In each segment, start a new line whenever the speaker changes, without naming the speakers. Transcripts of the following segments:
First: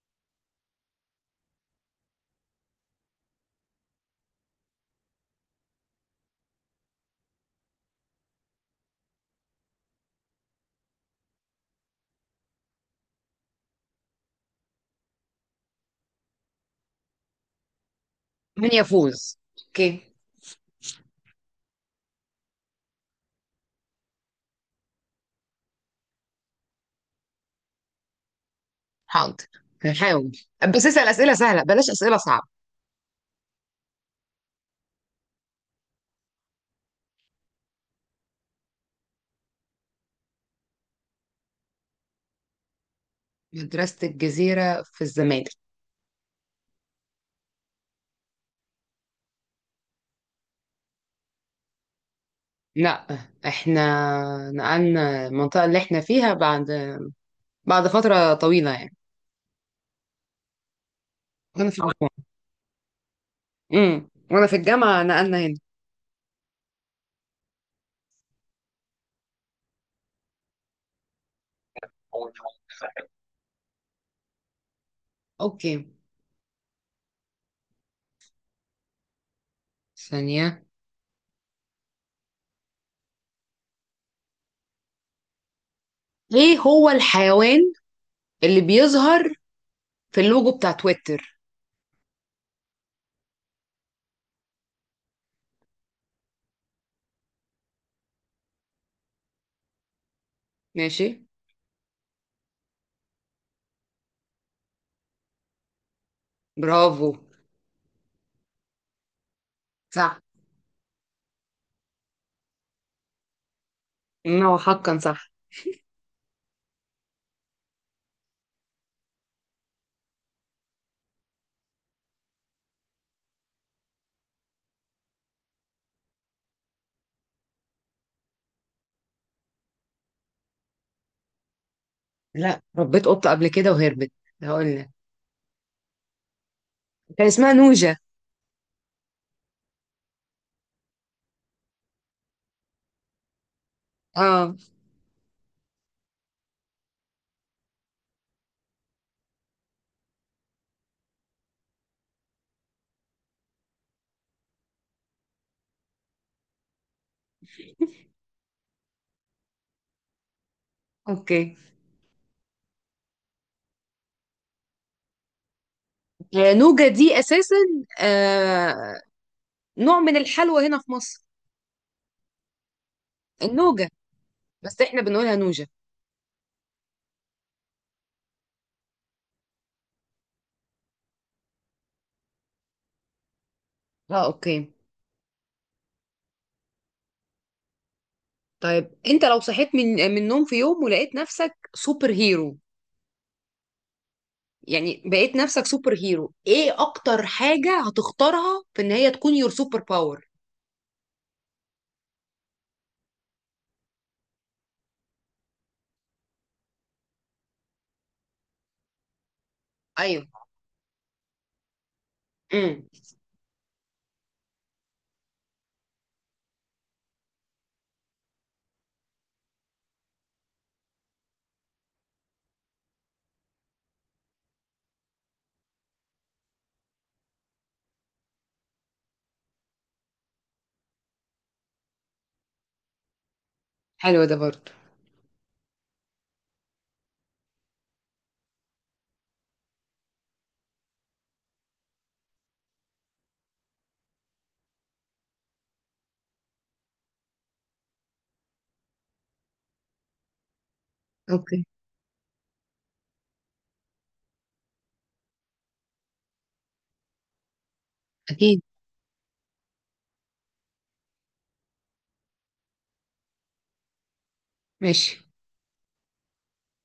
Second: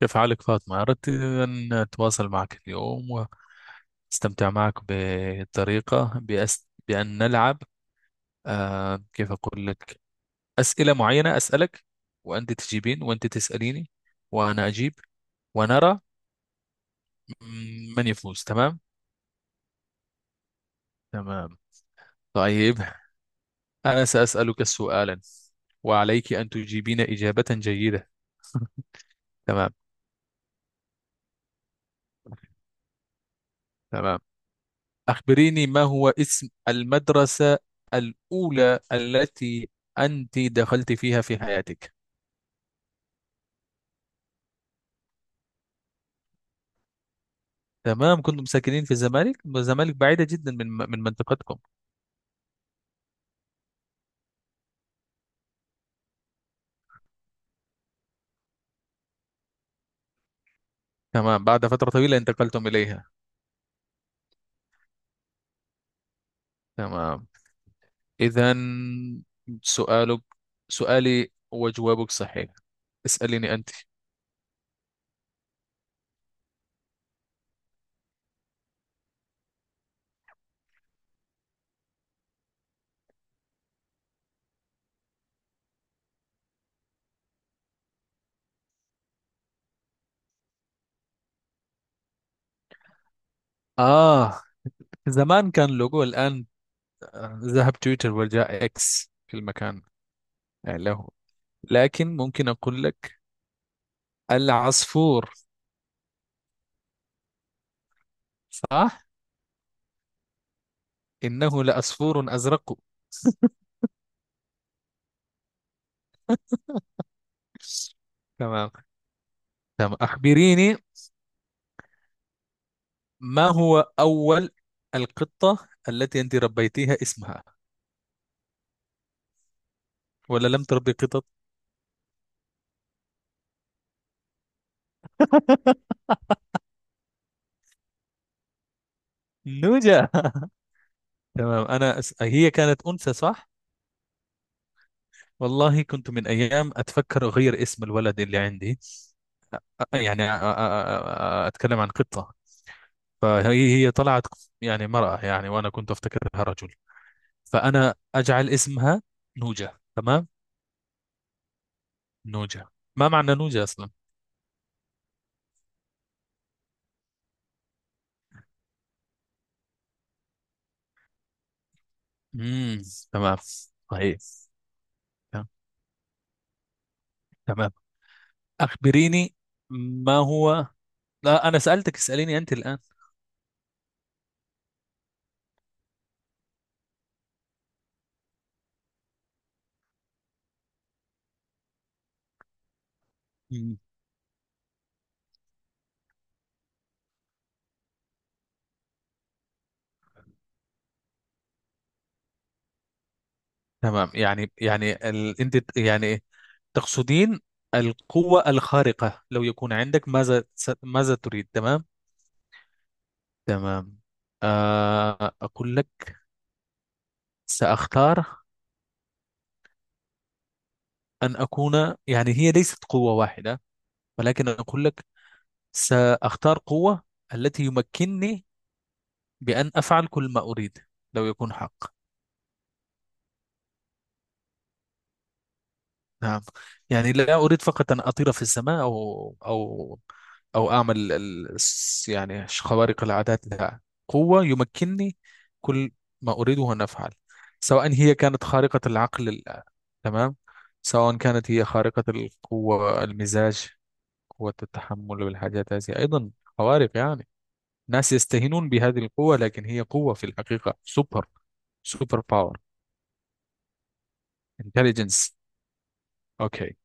كيف حالك فاطمة؟ أردت أن أتواصل معك اليوم وأستمتع معك بطريقة بأن نلعب، كيف أقول لك، أسئلة معينة أسألك وأنت تجيبين، وأنت تسأليني وأنا أجيب، ونرى من يفوز،
من
تمام؟
يفوز. اوكي.
تمام، طيب. أنا سأسألك سؤالا، وعليك أن تجيبين إجابة جيدة.
حاضر.
تمام،
هحاول، بس اسأل أسئلة سهلة بلاش أسئلة صعبة.
تمام. أخبريني، ما هو اسم المدرسة الأولى التي أنت دخلت فيها في حياتك؟
مدرسة الجزيرة في الزمالك.
تمام، كنتم ساكنين في الزمالك، الزمالك بعيدة جدا من منطقتكم؟
لا، احنا نقلنا المنطقة اللي احنا فيها بعد بعد فترة طويلة يعني.
تمام، بعد
وانا في
فترة
الجامعة،
طويلة انتقلتم إليها.
وانا في الجامعة نقلنا هنا.
تمام، إذا سؤالك، سؤالي وجوابك صحيح. اسأليني أنت.
اوكي، ثانية. ايه هو الحيوان اللي بيظهر في اللوجو بتاع تويتر؟
آه زمان كان لوجو الآن، آه، ذهب تويتر وجاء إكس في المكان
ماشي.
له. لكن ممكن أقول لك العصفور.
برافو.
صح،
صح.
إنه لعصفور أزرق.
إن هو حقا صح.
تمام، تمام. أخبريني، ما هو أول القطة التي أنت ربيتيها اسمها، ولا لم تربي قطط؟
لا، ربيت قطة قبل كده وهربت. هقول لك، كان اسمها نوجة.
نوجا، تمام. هي كانت أنثى، صح؟
اه،
والله كنت من أيام أتفكر أغير اسم الولد اللي عندي. أتكلم عن قطة، فهي طلعت يعني مرأة يعني، وأنا كنت أفتكرها رجل، فأنا أجعل اسمها نوجا، تمام.
اوكي.
نوجا، ما معنى نوجا أصلا؟
آه، نوجة دي اساسا، آه، نوع من الحلوى هنا في مصر.
امم تمام،
النوجة.
طيب.
بس احنا بنقولها
تمام،
نوجة.
تمام. أخبريني، ما هو... لا، أنا سألتك، اسأليني أنت الآن.
اه، اوكي. طيب، انت لو صحيت من النوم في يوم ولقيت نفسك سوبر هيرو،
مم.
يعني بقيت نفسك سوبر هيرو، ايه اكتر حاجة هتختارها في ان هي تكون يور سوبر باور؟
تمام، يعني يعني أنت يعني تقصدين القوة الخارقة، لو يكون عندك،
ايوه.
ماذا ماذا تريد، تمام.
امم.
تمام، آه أقول لك، سأختار أن أكون، يعني هي ليست قوة واحدة، ولكن أقول لك سأختار قوة التي يمكنني بأن أفعل كل ما أريد، لو يكون حق.
حلو ده برضه.
نعم، يعني لا أريد فقط أن أطير في السماء، أو أو أعمل يعني خوارق العادات، لا. قوة يمكنني كل ما أريده أن أفعل، سواء هي كانت خارقة العقل تمام، سواء كانت
اوكي.
هي خارقة القوة، المزاج، قوة التحمل والحاجات هذه أيضا، خوارق يعني. ناس
اكيد.
يستهينون بهذه القوة، لكن هي قوة في الحقيقة سوبر، سوبر باور
ماشي.
انتليجنس. اوكي،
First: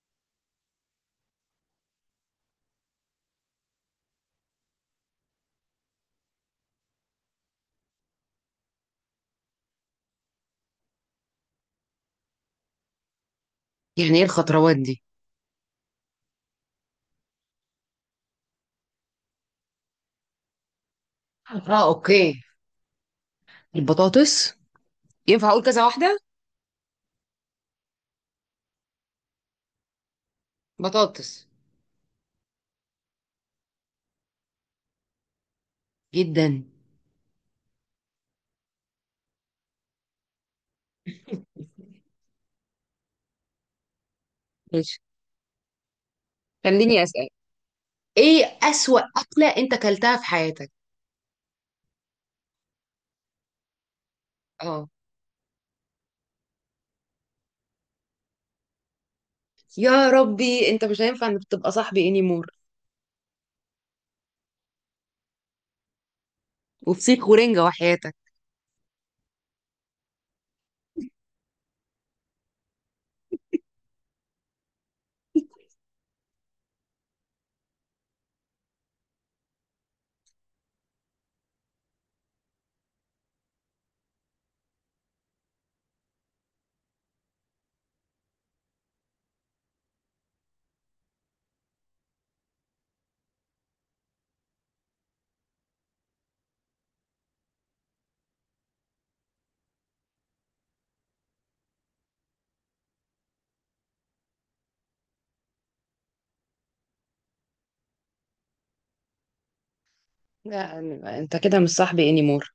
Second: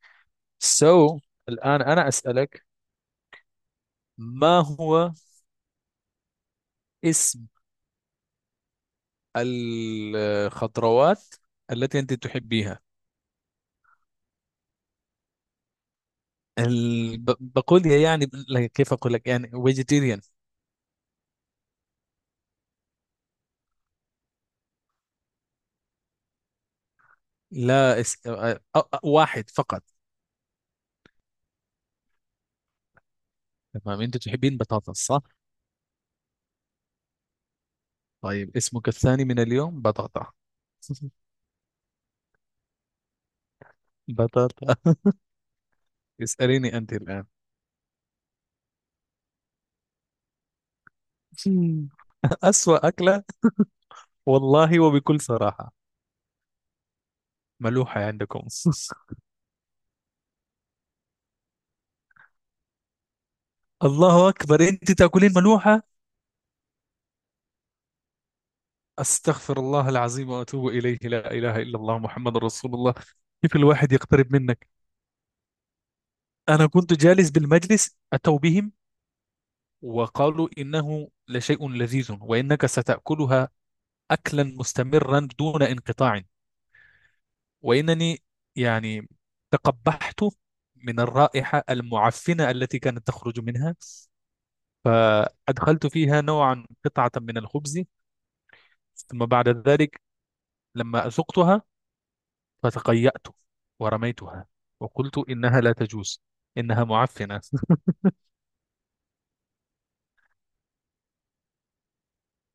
سو الآن أنا أسألك، ما هو اسم الخضروات التي أنت تحبيها؟
يعني ايه الخطروات دي؟
بقول يا يعني لا، كيف أقول لك، يعني فيجيتيريان.
اه، اوكي. البطاطس. ينفع اقول كذا واحدة؟
لا واحد فقط.
بطاطس.
تمام، أنت تحبين بطاطس، صح؟
جدا.
طيب، اسمك الثاني من اليوم بطاطا. بطاطا،
ماشي.
اسأليني أنت
خليني
الآن.
اسال، ايه اسوأ اكله انت اكلتها في حياتك؟
مم. أسوأ أكلة، والله
اه.
وبكل صراحة، ملوحة عندكم.
يا ربي، انت مش هينفع انك تبقى صاحبي انيمور.
الله أكبر، أنت تأكلين ملوحة؟
وفسيخ ورنجة وحياتك.
أستغفر الله العظيم وأتوب إليه، لا إله إلا الله محمد رسول الله. كيف الواحد يقترب منك؟ أنا كنت جالس بالمجلس، أتوا بهم وقالوا إنه لشيء لذيذ، وإنك ستأكلها أكلا مستمرا دون انقطاع، وإنني يعني تقبحت من الرائحة المعفنة التي كانت تخرج منها، فأدخلت فيها نوعا قطعة من الخبز، ثم بعد ذلك لما أذقتها فتقيأت ورميتها، وقلت إنها لا تجوز، إنها معفنة.
لا، انت كده مش صاحبي انيمور.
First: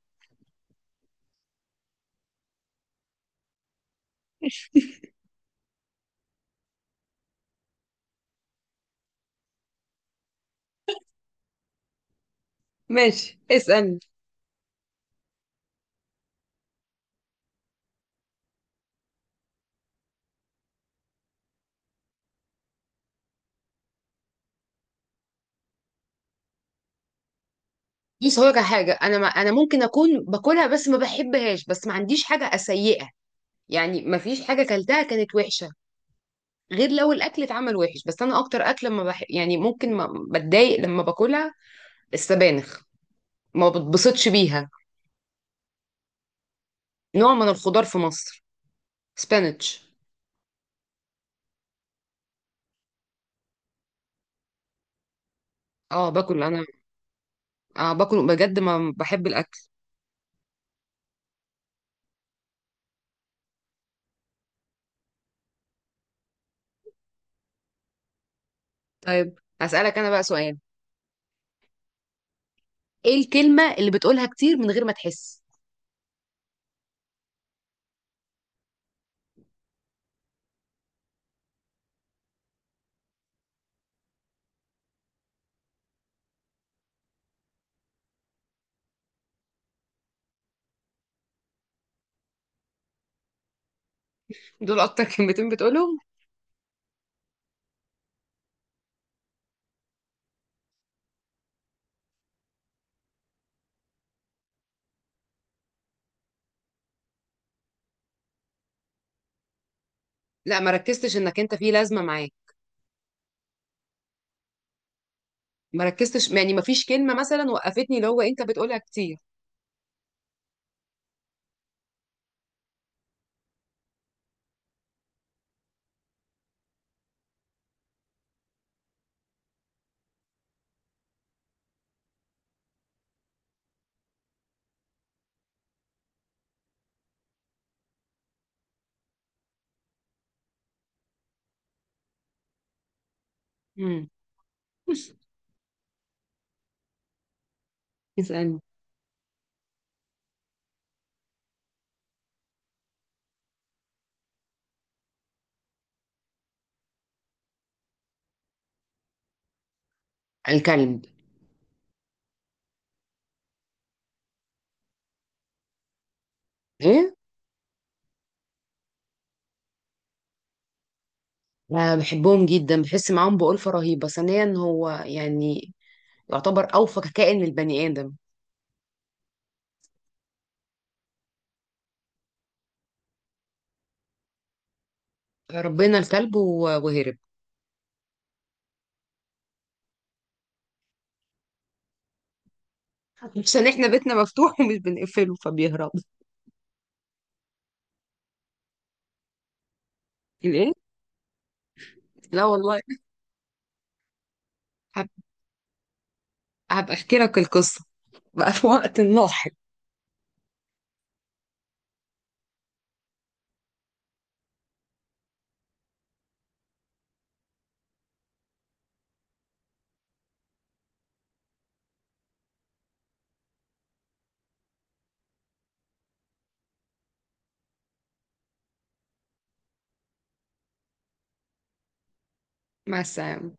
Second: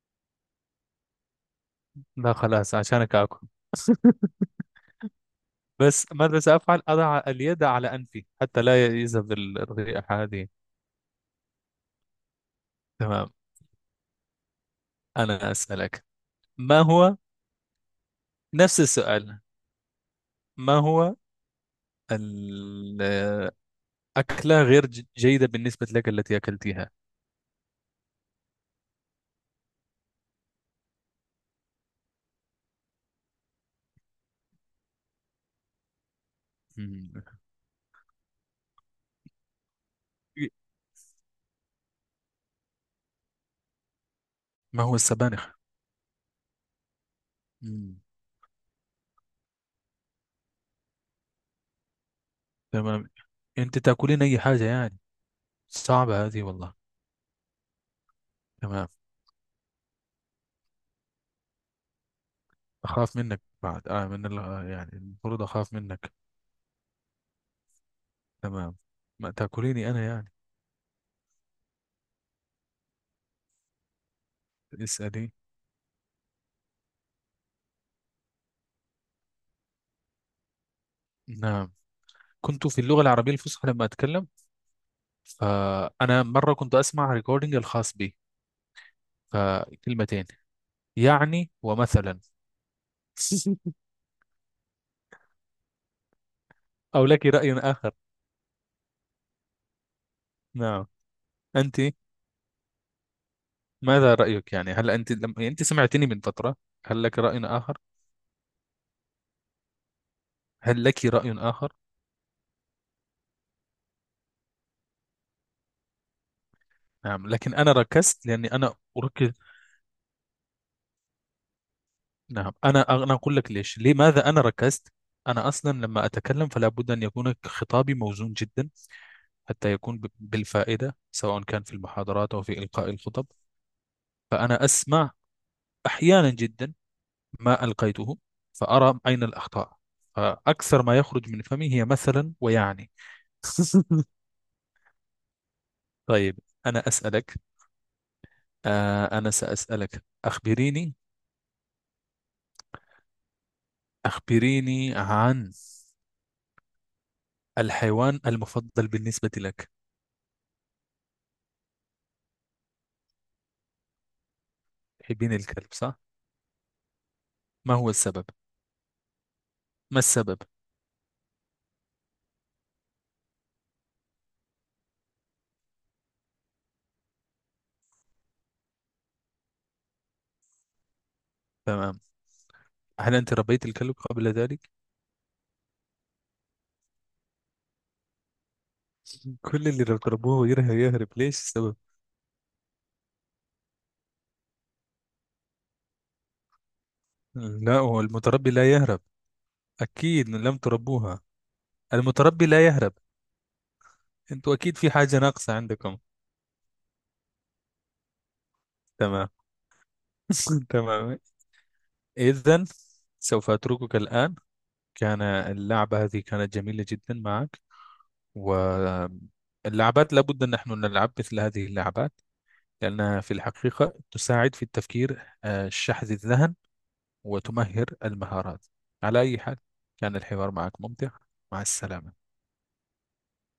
لا خلاص، عشانك آكل. بس ماذا سأفعل، أضع اليد على أنفي حتى لا يذهب الرائحة هذه. تمام،
ماشي، اسألني.
أنا أسألك، ما هو، نفس السؤال، ما هو الأكلة غير جيدة بالنسبة لك التي أكلتها؟
دي صورة حاجة أنا، ما أنا ممكن أكون باكلها بس ما بحبهاش، بس ما عنديش حاجة سيئة، يعني ما فيش حاجة كلتها كانت وحشة، غير
مم.
لو الأكل اتعمل وحش. بس أنا أكتر أكل لما بح... يعني ممكن ما بتضايق لما باكلها، السبانخ، ما بتبسطش بيها.
ما هو السبانخ؟
نوع من الخضار
مم.
في مصر. سبانيتش.
تمام، أنت تأكلين أي حاجة يعني،
اه
صعبة
باكل
هذه
انا،
والله.
اه باكل بجد،
تمام،
ما بحب الاكل.
أخاف منك بعد آه من آه، يعني المفروض أخاف منك. تمام، ما
طيب
تأكليني
هسألك
أنا
انا بقى
يعني.
سؤال، ايه الكلمة اللي بتقولها كتير من غير ما
اسألي.
تحس؟
نعم، كنت في اللغة العربية الفصحى لما أتكلم، فأنا مرة كنت أسمع ريكوردينج الخاص بي، فكلمتين يعني ومثلا.
دول اكتر كلمتين بتقولهم.
أو لك رأي آخر؟ نعم، أنت ماذا رأيك يعني، هل أنت لما أنت سمعتني من فترة، هل لك رأي آخر؟
لا ما
هل لك
ركزتش
رأي
انك انت في
آخر؟
لازمة معاك، ما ركزتش يعني، ما فيش كلمة
نعم،
مثلا
لكن أنا
وقفتني اللي هو
ركزت
انت
لأني أنا
بتقولها كتير.
أركز. نعم، أنا أقول لك ليش لماذا أنا ركزت. أنا أصلا لما أتكلم فلا بد أن يكون خطابي موزون جدا، حتى يكون بالفائدة، سواء كان في المحاضرات أو في إلقاء الخطب. فأنا أسمع أحيانا جدا ما ألقيته، فأرى أين الأخطاء، فأكثر ما يخرج من فمي هي مثلا ويعني.
امم.
طيب، أنا أسألك.
اسألني.
آه، أنا سأسألك، أخبريني، أخبريني عن الحيوان المفضل بالنسبة لك.
الكلب.
تحبين الكلب، صح؟
ايه.
ما هو السبب؟ ما السبب؟
لا بحبهم جدا، بحس معاهم بألفة رهيبة، ثانيا هو يعني يعتبر اوفى كائن للبني ادم.
تمام، هل انت ربيت الكلب قبل ذلك؟
ربنا الكلب وهرب.
كل اللي تربوه يرهب يهرب، ليش السبب؟
عشان احنا بيتنا مفتوح ومش بنقفله فبيهرب.
لا، هو المتربي لا يهرب، اكيد لم
ليه؟
تربوها.
لا
المتربي لا
والله.
يهرب، انتوا اكيد في
هب...
حاجة ناقصة عندكم.
هبقى احكي لك القصة بقى في وقت
تمام.
لاحق.
تمام، اذا سوف اتركك الان. كان اللعبة هذه كانت جميلة جدا معك، واللعبات لابد ان نحن نلعب مثل هذه اللعبات، لانها في الحقيقة تساعد في التفكير، آه، شحذ الذهن وتمهر المهارات. على أي حال، كان الحوار معك ممتع. مع السلامة.
مع السلامة.